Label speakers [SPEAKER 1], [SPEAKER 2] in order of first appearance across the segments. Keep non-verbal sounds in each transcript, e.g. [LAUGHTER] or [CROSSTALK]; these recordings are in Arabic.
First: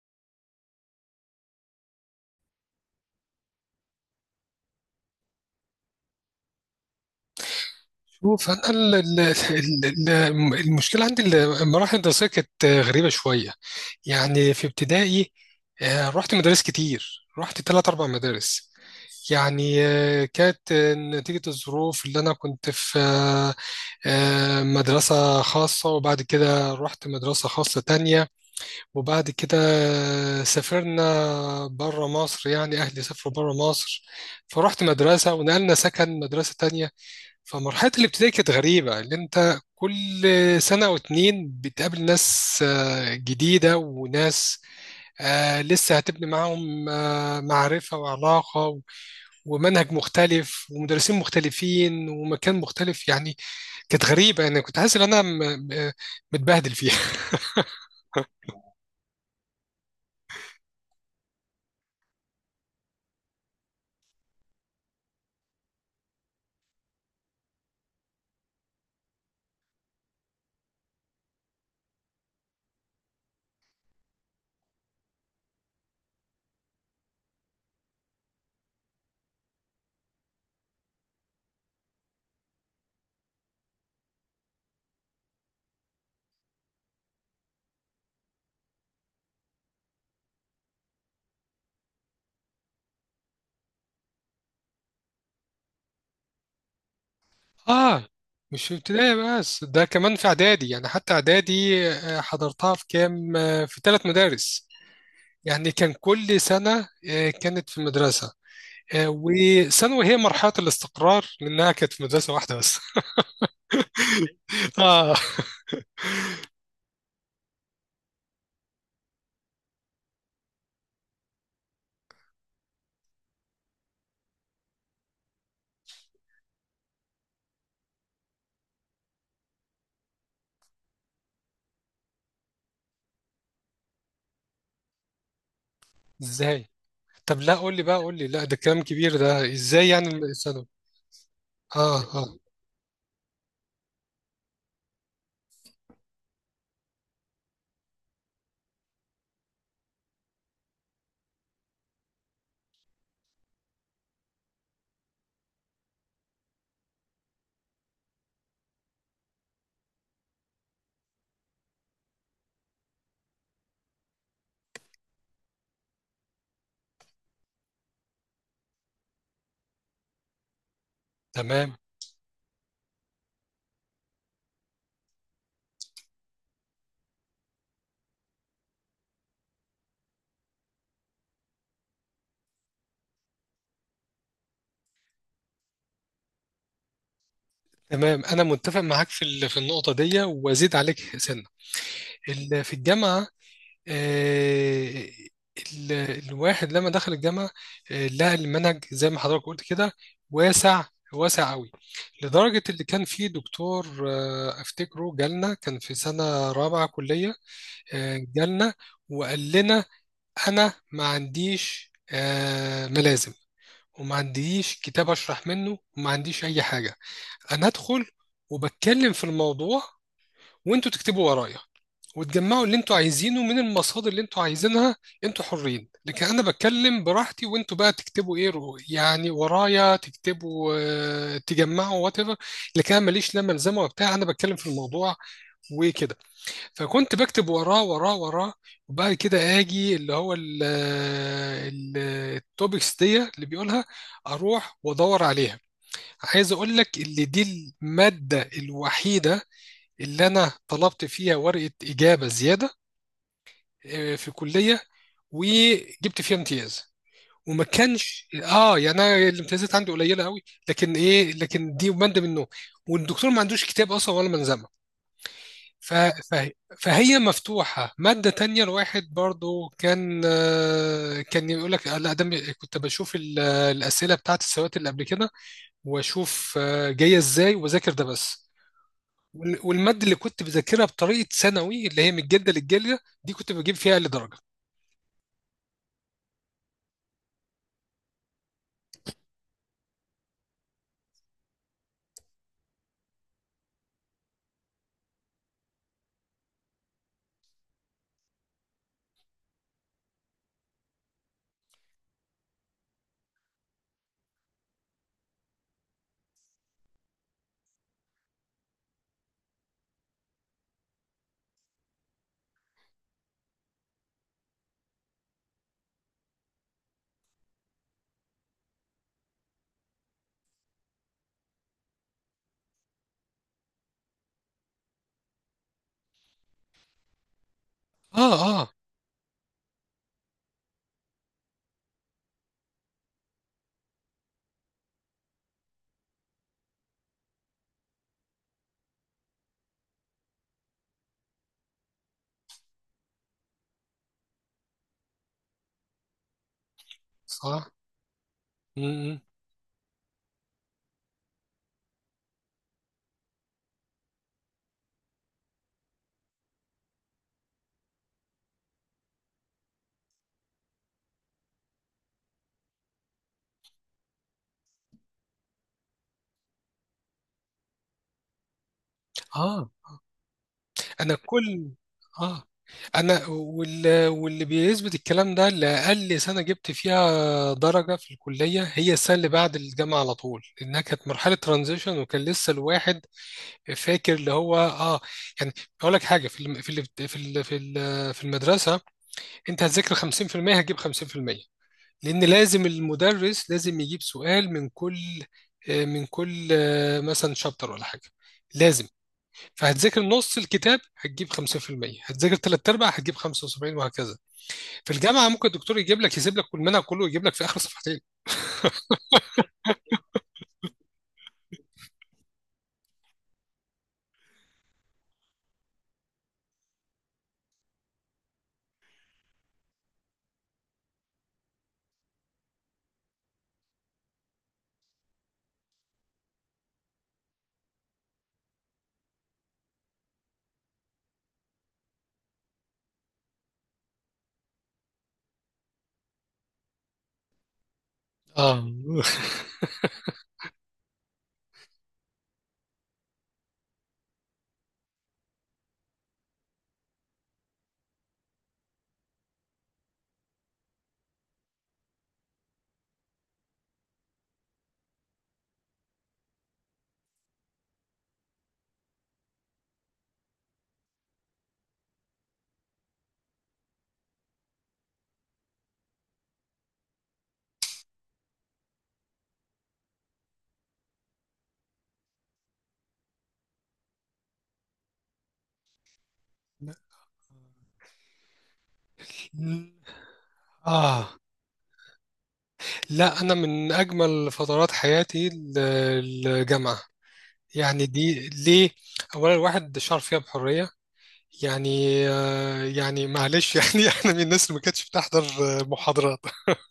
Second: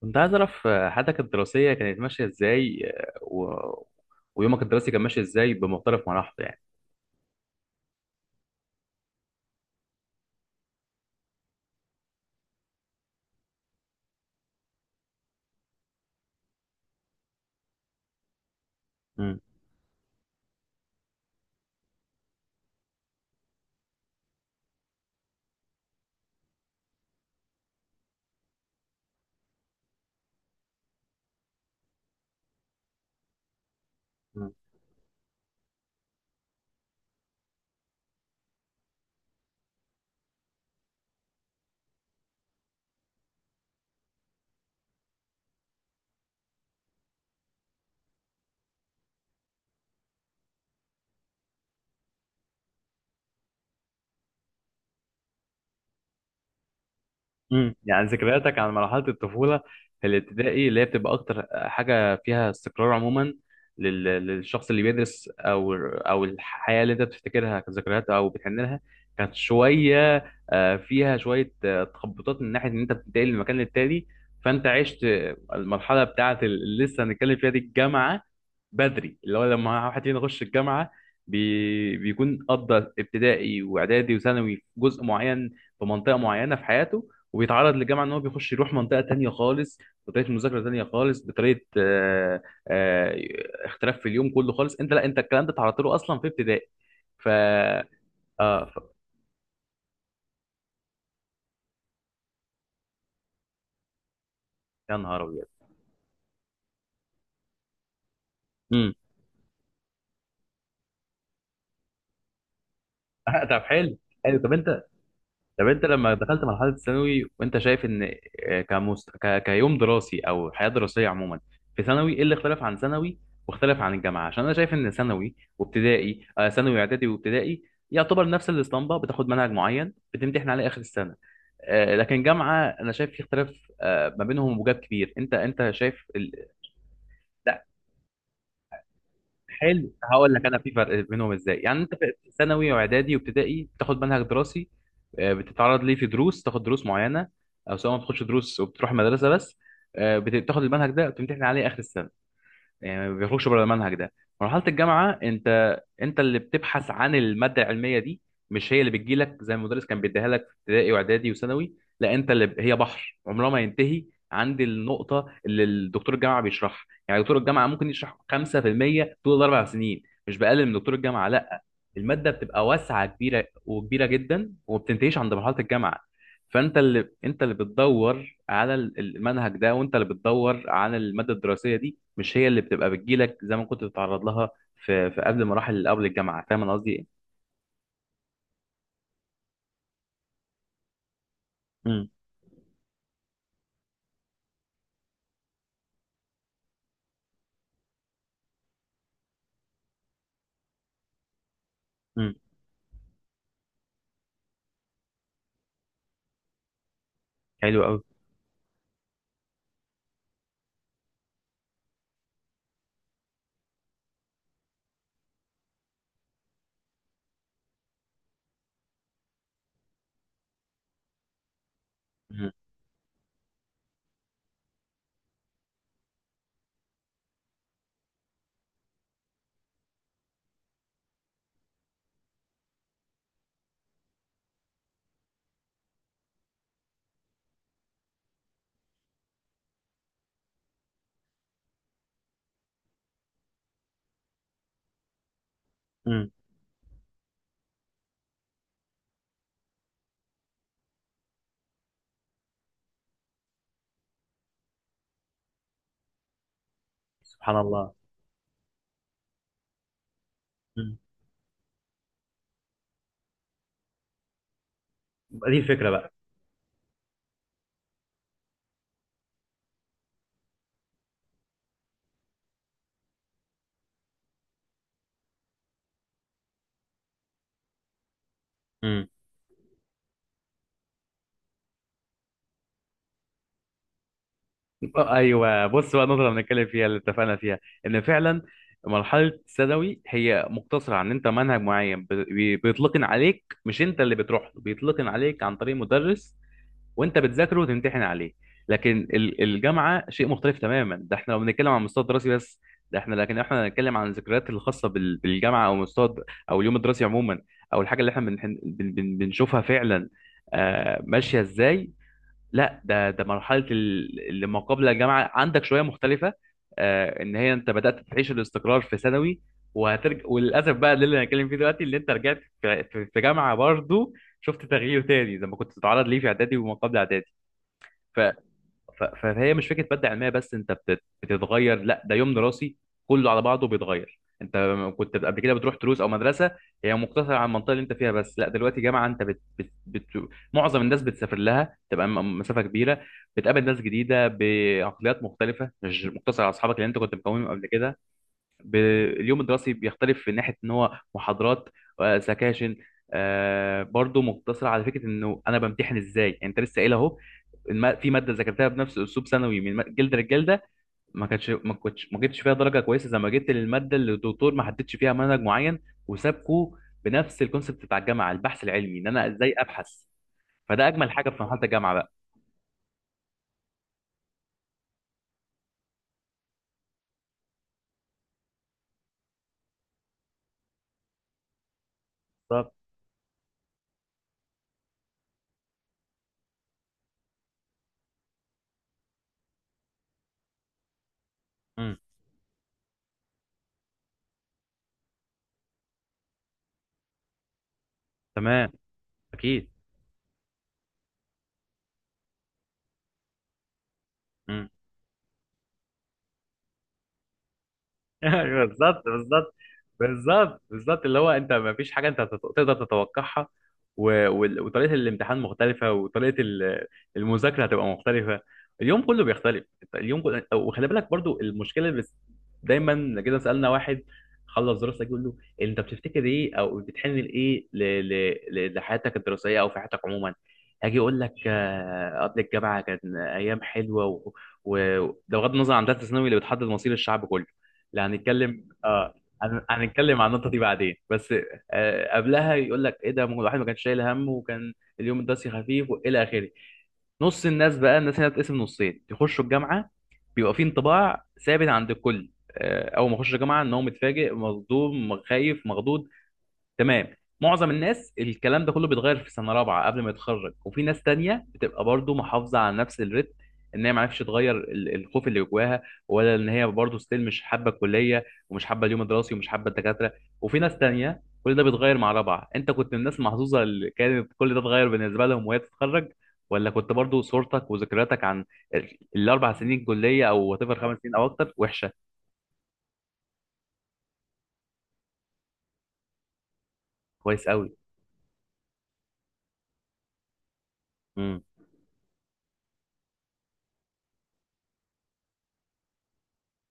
[SPEAKER 1] كنت عايز أعرف حياتك الدراسية كانت ماشية إزاي، ويومك الدراسي كان ماشي إزاي بمختلف مراحله يعني.
[SPEAKER 2] شوف، انا المشكله عندي المراحل الدراسيه كانت غريبه شويه. يعني في ابتدائي، رحت مدارس كتير. رحت ثلاث اربع مدارس يعني. كانت نتيجه الظروف اللي انا كنت في، مدرسه خاصه، وبعد كده رحت مدرسه خاصه تانية. وبعد كده سافرنا بره مصر. يعني اهلي سافروا بره مصر،
[SPEAKER 1] مم.
[SPEAKER 2] فرحت مدرسه، ونقلنا سكن مدرسه تانية. فمرحلة الابتدائي كانت غريبة، اللي انت كل سنة أو اتنين بتقابل ناس جديدة، وناس لسه هتبني معاهم معرفة وعلاقة، ومنهج مختلف ومدرسين مختلفين ومكان مختلف يعني. كانت غريبة. أنا كنت حاسس إن أنا متبهدل فيها.
[SPEAKER 1] يعني ذكرياتك عن مرحلة الطفولة في الابتدائي اللي هي بتبقى أكتر حاجة فيها استقرار عموما للشخص اللي بيدرس أو الحياة اللي أنت بتفتكرها كذكريات أو بتحن لها، كانت شوية فيها شوية تخبطات من ناحية إن أنت بتنتقل من مكان للتاني. فأنت عشت المرحلة بتاعة اللي لسه هنتكلم فيها دي، الجامعة، بدري. اللي هو لما واحد فينا يخش الجامعة، بي بيكون قضى ابتدائي وإعدادي وثانوي في جزء معين، في منطقة معينة في حياته، وبيتعرض للجامعه ان هو بيخش يروح منطقه تانية خالص، بطريقه مذاكره تانية خالص، بطريقه آه، اختلاف في اليوم كله خالص. انت لا انت الكلام ده اتعرضت له اصلا في ابتدائي. ف
[SPEAKER 2] [LAUGHS] آه.
[SPEAKER 1] اه
[SPEAKER 2] مش في
[SPEAKER 1] ف...
[SPEAKER 2] ابتدائي بس، ده كمان في إعدادي. يعني حتى إعدادي حضرتها في كام، في ثلاث مدارس.
[SPEAKER 1] يا نهار ابيض.
[SPEAKER 2] يعني كان كل سنة كانت في مدرسة.
[SPEAKER 1] امم
[SPEAKER 2] وثانوي هي مرحلة الاستقرار، لأنها كانت في مدرسة واحدة بس.
[SPEAKER 1] [LAUGHS] طب حلو. حلو. طب
[SPEAKER 2] [LAUGHS]
[SPEAKER 1] انت
[SPEAKER 2] آه.
[SPEAKER 1] طب انت لما دخلت مرحله الثانوي وانت شايف ان كيوم دراسي او حياه دراسيه عموما في ثانوي، ايه اللي اختلف عن ثانوي واختلف عن الجامعه؟ عشان انا شايف ان ثانوي وابتدائي ثانوي اعدادي وابتدائي يعتبر نفس الاسطمبه، بتاخد منهج معين بتمتحن عليه اخر السنه. لكن جامعه انا شايف في اختلاف ما بينهم وجاب كبير. انت شايف
[SPEAKER 2] إزاي؟ طب لا،
[SPEAKER 1] لا.
[SPEAKER 2] قول لي بقى. قول لي، لا ده كلام كبير ده. إزاي
[SPEAKER 1] حلو
[SPEAKER 2] يعني
[SPEAKER 1] هقول لك انا
[SPEAKER 2] الثانوي؟
[SPEAKER 1] في فرق بينهم ازاي. يعني انت
[SPEAKER 2] آه، آه.
[SPEAKER 1] في ثانوي واعدادي وابتدائي بتاخد منهج دراسي، بتتعرض ليه في دروس، تاخد دروس معينه او سواء ما بتاخدش دروس وبتروح مدرسه بس، بتاخد المنهج ده وتمتحن عليه اخر السنه، يعني ما بيخرجش بره المنهج ده. مرحله الجامعه انت اللي بتبحث عن الماده العلميه دي، مش هي اللي بتجيلك زي المدرس كان بيديها لك في ابتدائي واعدادي وثانوي. لا انت اللي هي بحر عمرها ما ينتهي عند النقطه اللي الدكتور الجامعه بيشرحها. يعني دكتور الجامعه ممكن يشرح 5% طول الاربع سنين، مش بقلل من دكتور الجامعه لا،
[SPEAKER 2] تمام.
[SPEAKER 1] الماده بتبقى واسعه، كبيره وكبيره جدا، وما بتنتهيش عند مرحله الجامعه. فانت اللي بتدور على المنهج ده، وانت اللي بتدور على الماده الدراسيه دي، مش هي اللي بتبقى بتجيلك زي ما كنت بتتعرض لها في قبل مراحل اللي قبل الجامعه. فاهم انا قصدي ايه؟
[SPEAKER 2] تمام، أنا متفق معاك في في النقطة دي، وأزيد عليك سنة.
[SPEAKER 1] امم.
[SPEAKER 2] في الجامعة. آه. الواحد لما دخل الجامعة، آه، لقى المنهج زي ما حضرتك قلت كده واسع. واسع قوي.
[SPEAKER 1] امم.
[SPEAKER 2] لدرجة اللي كان فيه دكتور آه، أفتكره جالنا كان في سنة رابعة كلية.
[SPEAKER 1] حلو قوي.
[SPEAKER 2] جالنا وقال لنا: انا ما عنديش ملازم، وما عنديش كتاب اشرح منه، وما عنديش اي حاجه. انا ادخل وبتكلم في الموضوع، وانتوا تكتبوا ورايا،
[SPEAKER 1] امم.
[SPEAKER 2] وتجمعوا اللي انتوا عايزينه من المصادر اللي انتوا عايزينها. انتوا حرين. لكن انا بتكلم براحتي، وانتوا بقى تكتبوا ايه، يعني ورايا تكتبوا. تجمعوا وات ايفر. لكن انا ماليش لا ملزمه وبتاع. انا بتكلم في الموضوع وكده. فكنت بكتب وراه وراه وراه. وبعد كده اجي اللي هو ال- التوبكس دي اللي بيقولها، اروح وادور عليها.
[SPEAKER 1] امم.
[SPEAKER 2] عايز اقول لك اللي دي الماده الوحيده اللي انا طلبت فيها ورقه اجابه زياده في كليه، وجبت فيها امتياز.
[SPEAKER 1] سبحان
[SPEAKER 2] وما
[SPEAKER 1] الله.
[SPEAKER 2] كانش اه، يعني انا الامتيازات عندي قليله قوي. لكن
[SPEAKER 1] امم.
[SPEAKER 2] ايه، لكن دي ماده منه. والدكتور ما عندوش كتاب اصلا ولا منظمه.
[SPEAKER 1] دي الفكره
[SPEAKER 2] ف...
[SPEAKER 1] بقى.
[SPEAKER 2] ف... فهي مفتوحة. مادة تانية الواحد برضو كان كان يقول لك لا ده كنت بشوف الأسئلة بتاعت السوات اللي قبل كده، وأشوف جاية إزاي وأذاكر ده بس.
[SPEAKER 1] امم.
[SPEAKER 2] والمادة اللي كنت بذاكرها بطريقة ثانوي، اللي هي من الجلدة للجلدة، دي كنت بجيب فيها أقل درجة.
[SPEAKER 1] ايوه بص بقى، النقطه اللي بنتكلم فيها اللي اتفقنا فيها، ان فعلا مرحله الثانوي هي مقتصره عن انت منهج معين بيتلقن عليك، مش انت اللي بتروح له، بيتلقن عليك عن طريق مدرس وانت بتذاكره وتمتحن عليه. لكن الجامعه شيء مختلف تماما. ده احنا لو بنتكلم عن مستوى دراسي بس. ده احنا لكن احنا هنتكلم عن الذكريات الخاصه بالجامعه او او اليوم الدراسي عموما، او الحاجه اللي احنا بنشوفها فعلا ماشيه ازاي. لا ده مرحله اللي ما قبل الجامعه عندك شويه مختلفه، ان هي انت بدات تعيش الاستقرار في ثانوي، وهترجع وللاسف بقى ده اللي هنتكلم فيه دلوقتي، اللي انت رجعت في في جامعه برضو شفت تغيير تاني زي ما كنت تتعرض ليه في اعدادي وما قبل اعدادي. ف...
[SPEAKER 2] آه، آه.
[SPEAKER 1] فهي مش فكره ماده علميه بس انت بتتغير، لا ده يوم دراسي كله على بعضه بيتغير. انت كنت قبل كده بتروح دروس او مدرسه هي مقتصره على المنطقه اللي انت فيها بس، لا دلوقتي جامعه انت معظم الناس بتسافر لها تبقى مسافه كبيره، بتقابل ناس جديده بعقليات مختلفه، مش مقتصر على اصحابك اللي انت كنت مكونهم قبل
[SPEAKER 2] صح.
[SPEAKER 1] كده. ب...
[SPEAKER 2] م- م.
[SPEAKER 1] اليوم الدراسي بيختلف في ناحيه ان هو محاضرات، سكاشن، برضو مقتصر على فكره انه انا بمتحن ازاي. يعني انت لسه قايل اهو، في ماده ذاكرتها بنفس اسلوب ثانوي من جلد للجلده، ما كانتش ما كنتش ما جبتش فيها درجه كويسه زي ما جبت للماده اللي الدكتور ما حددش فيها منهج معين وسابكوا بنفس الكونسبت بتاع الجامعه، البحث العلمي، ان انا ازاي
[SPEAKER 2] آه.
[SPEAKER 1] ابحث. فده اجمل
[SPEAKER 2] انا
[SPEAKER 1] حاجه في مرحله
[SPEAKER 2] كل،
[SPEAKER 1] الجامعه بقى.
[SPEAKER 2] اه، انا واللي بيثبت الكلام ده، اللي اقل سنه جبت فيها درجه في الكليه هي السنه اللي بعد الجامعه على طول، لانها كانت مرحله ترانزيشن وكان لسه
[SPEAKER 1] بالظبط.
[SPEAKER 2] الواحد فاكر اللي هو اه. يعني اقول لك حاجه: في الم... في ال... في ال... في ال... في المدرسه انت هتذاكر 50% هتجيب 50%.
[SPEAKER 1] مم.
[SPEAKER 2] لان لازم المدرس لازم يجيب سؤال من كل من كل مثلا شابتر ولا حاجه.
[SPEAKER 1] تمام.
[SPEAKER 2] لازم.
[SPEAKER 1] اكيد.
[SPEAKER 2] فهتذاكر نص الكتاب هتجيب 50%. هتذاكر ثلاث ارباع هتجيب 75 وهكذا.
[SPEAKER 1] مم.
[SPEAKER 2] في الجامعه ممكن الدكتور يجيب لك، يسيب لك كل المنهج كله ويجيب لك في اخر صفحتين.
[SPEAKER 1] [LAUGHS] بالظبط بالظبط. بالظبط بالظبط اللي هو انت ما فيش حاجه انت تقدر تتوقعها، وطريقه الامتحان مختلفه، وطريقه المذاكره هتبقى مختلفه، اليوم كله بيختلف. انت اليوم كله وخلي بالك برضو، المشكله بس دايما كده، سالنا واحد خلص دراسه يقول له انت بتفتكر ايه او بتحن لايه لحياتك الدراسيه او في حياتك عموما، هاجي اقول لك قبل الجامعه كان ايام حلوه ده بغض النظر عن ثالثه ثانوي اللي بتحدد مصير الشعب كله، لا هنتكلم
[SPEAKER 2] اه.
[SPEAKER 1] اه، هنتكلم عن النقطة دي بعدين بس. قبلها يقول لك ايه؟ ده ما هو الواحد ما كانش شايل هم، وكان اليوم الدراسي خفيف والى اخره. نص الناس بقى، الناس هنا بتتقسم نصين يخشوا الجامعة، بيبقى في انطباع ثابت عند الكل اول ما يخش الجامعة ان هو متفاجئ مصدوم خايف مخضوض، تمام. معظم الناس الكلام ده كله بيتغير في سنه رابعه قبل ما يتخرج، وفي ناس تانية بتبقى برضو محافظه على نفس الريتم، ان هي ما عرفتش تغير الخوف اللي جواها، ولا ان هي برضو ستيل مش حابه الكليه ومش حابه اليوم الدراسي ومش حابه الدكاتره. وفي ناس تانية كل ده بيتغير مع رابعه. انت كنت من الناس المحظوظه اللي كانت كل ده اتغير بالنسبه لهم وهي تتخرج؟ ولا كنت
[SPEAKER 2] [LAUGHS]
[SPEAKER 1] برضو صورتك وذكرياتك عن الاربع سنين كليه او وات ايفر خمس
[SPEAKER 2] آه.
[SPEAKER 1] سنين او اكتر وحشه؟
[SPEAKER 2] لا، أنا من أجمل فترات حياتي الجامعة.
[SPEAKER 1] كويس قوي.
[SPEAKER 2] يعني دي ليه؟ أولا الواحد شعر فيها بحرية.
[SPEAKER 1] امم.
[SPEAKER 2] يعني آه، يعني معلش، [LAUGHS] يعني أنا من الناس اللي ما كانتش بتحضر محاضرات.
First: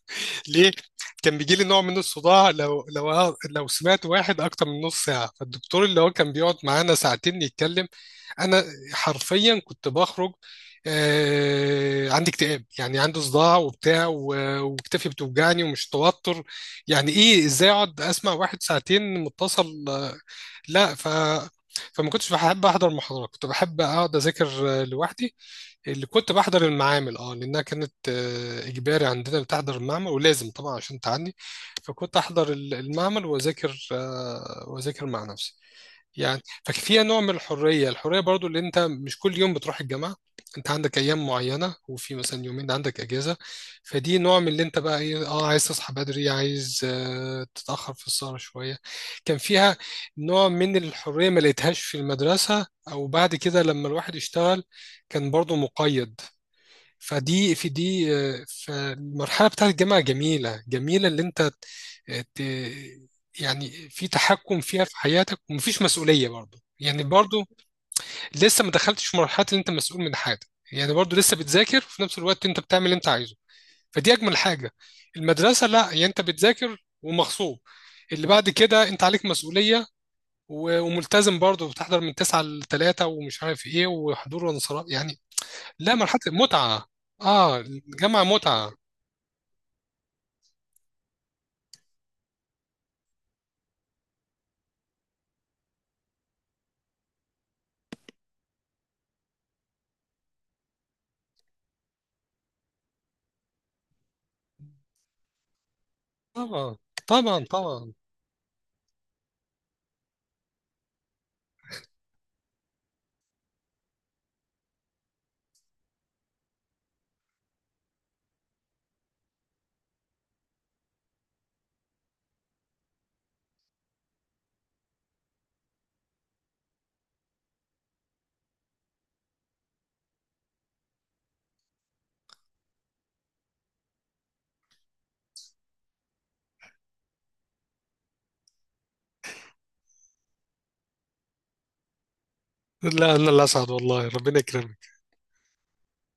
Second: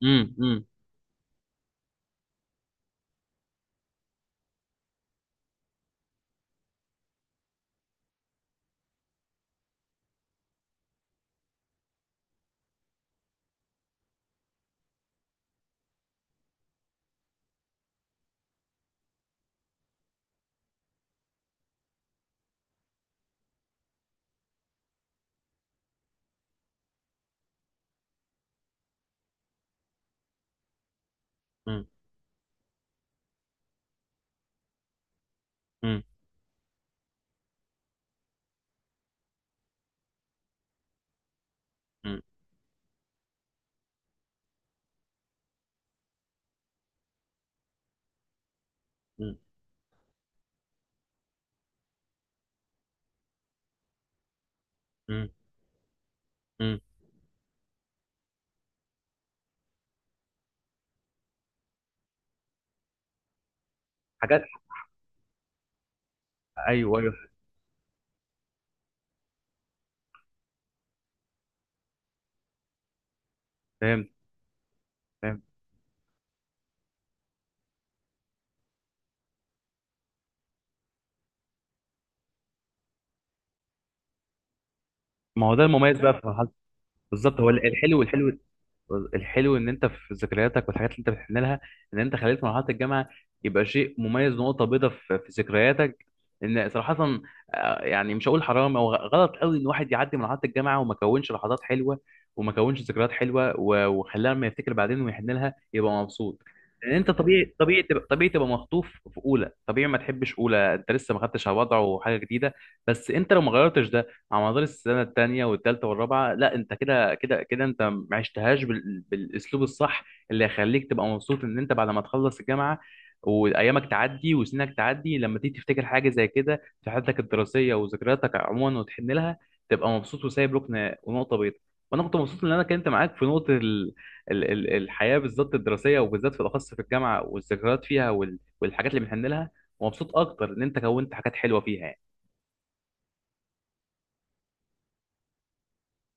[SPEAKER 1] امم.
[SPEAKER 2] ليه؟ كان بيجي لي نوع من الصداع، لو سمعت واحد اكتر من نص ساعه. فالدكتور اللي هو كان بيقعد معانا ساعتين يتكلم، انا حرفيا كنت بخرج. آه، عندي اكتئاب، يعني عندي صداع وبتاع، وكتفي بتوجعني ومش توتر. يعني ايه ازاي اقعد اسمع واحد ساعتين متصل لا. فما كنتش بحب احضر محاضرات. كنت بحب اقعد اذاكر لوحدي. اللي كنت بحضر المعامل، اه، لانها كانت اجباري عندنا بتحضر المعمل، ولازم طبعا عشان تعدي.
[SPEAKER 1] امم.
[SPEAKER 2] فكنت احضر المعمل واذاكر واذاكر مع نفسي
[SPEAKER 1] امم.
[SPEAKER 2] يعني. ففيها نوع من الحرية. الحرية برضو اللي انت مش كل يوم بتروح الجامعة. انت عندك ايام معينة، وفي
[SPEAKER 1] امم.
[SPEAKER 2] مثلا يومين عندك اجازة. فدي نوع من اللي انت بقى ايه، اه، عايز تصحى بدري، عايز تتأخر في السهرة شوية. كان فيها نوع من الحرية ما لقيتهاش في المدرسة، او بعد كده لما الواحد اشتغل.
[SPEAKER 1] امم.
[SPEAKER 2] كان برضو مقيد.
[SPEAKER 1] مم.
[SPEAKER 2] فدي في دي. فالمرحلة بتاعت الجامعة جميلة. جميلة اللي انت آه، ت- يعني في
[SPEAKER 1] حاجات.
[SPEAKER 2] تحكم فيها في حياتك، ومفيش مسؤولية برضو،
[SPEAKER 1] ايوه
[SPEAKER 2] يعني
[SPEAKER 1] ايوه.
[SPEAKER 2] برضو لسه ما دخلتش في مرحلة ان انت مسؤول من حاجة. يعني برضو لسه بتذاكر وفي نفس الوقت انت بتعمل اللي انت عايزه.
[SPEAKER 1] فهمت.
[SPEAKER 2] فدي اجمل حاجة.
[SPEAKER 1] فهمت.
[SPEAKER 2] المدرسة لا، يعني انت بتذاكر ومغصوب. اللي بعد كده انت عليك مسؤولية، وملتزم برضو بتحضر من 9 ل 3 ومش عارف ايه، وحضور وانصراف يعني.
[SPEAKER 1] ما هو ده
[SPEAKER 2] لا،
[SPEAKER 1] المميز بقى
[SPEAKER 2] مرحلة
[SPEAKER 1] في مرحله.
[SPEAKER 2] المتعة.
[SPEAKER 1] بالظبط، هو
[SPEAKER 2] اه،
[SPEAKER 1] الحلو
[SPEAKER 2] الجامعة
[SPEAKER 1] والحلو.
[SPEAKER 2] متعة.
[SPEAKER 1] الحلو ان انت في ذكرياتك والحاجات اللي انت بتحن لها، ان انت خليت مرحله الجامعه يبقى شيء مميز، نقطه بيضاء في في ذكرياتك ان صراحه يعني مش هقول حرام او غلط قوي ان الواحد يعدي مرحله الجامعه وما كونش لحظات حلوه وما كونش ذكريات حلوه وخلاها لما يفتكر بعدين ويحن لها يبقى مبسوط.
[SPEAKER 2] طبعا،
[SPEAKER 1] لان انت
[SPEAKER 2] طبعا،
[SPEAKER 1] طبيعي، طبيعي
[SPEAKER 2] طبعا.
[SPEAKER 1] تبقى، طبيعي تبقى مخطوف في اولى، طبيعي ما تحبش اولى، انت لسه ما خدتش على وضعه وحاجه جديده. بس انت لو ما غيرتش ده على مدار السنه الثانيه والثالثه والرابعه، لا انت كده كده كده انت ما عشتهاش بالاسلوب الصح اللي هيخليك تبقى مبسوط ان انت بعد ما تخلص الجامعه وايامك تعدي وسنك تعدي، لما تيجي تفتكر حاجه زي كده في حياتك الدراسيه وذكرياتك عموما وتحن لها تبقى مبسوط وسايب ركن ونقطه بيضاء. وانا كنت مبسوط ان انا كنت معاك في نقطه الحياه بالذات الدراسيه، وبالذات في الاخص في الجامعه والذكريات فيها والحاجات اللي بنحن لها، ومبسوط اكتر ان انت كونت حاجات حلوه فيها يعني.
[SPEAKER 2] لا، لا، الأسعد والله. ربنا يكرمك.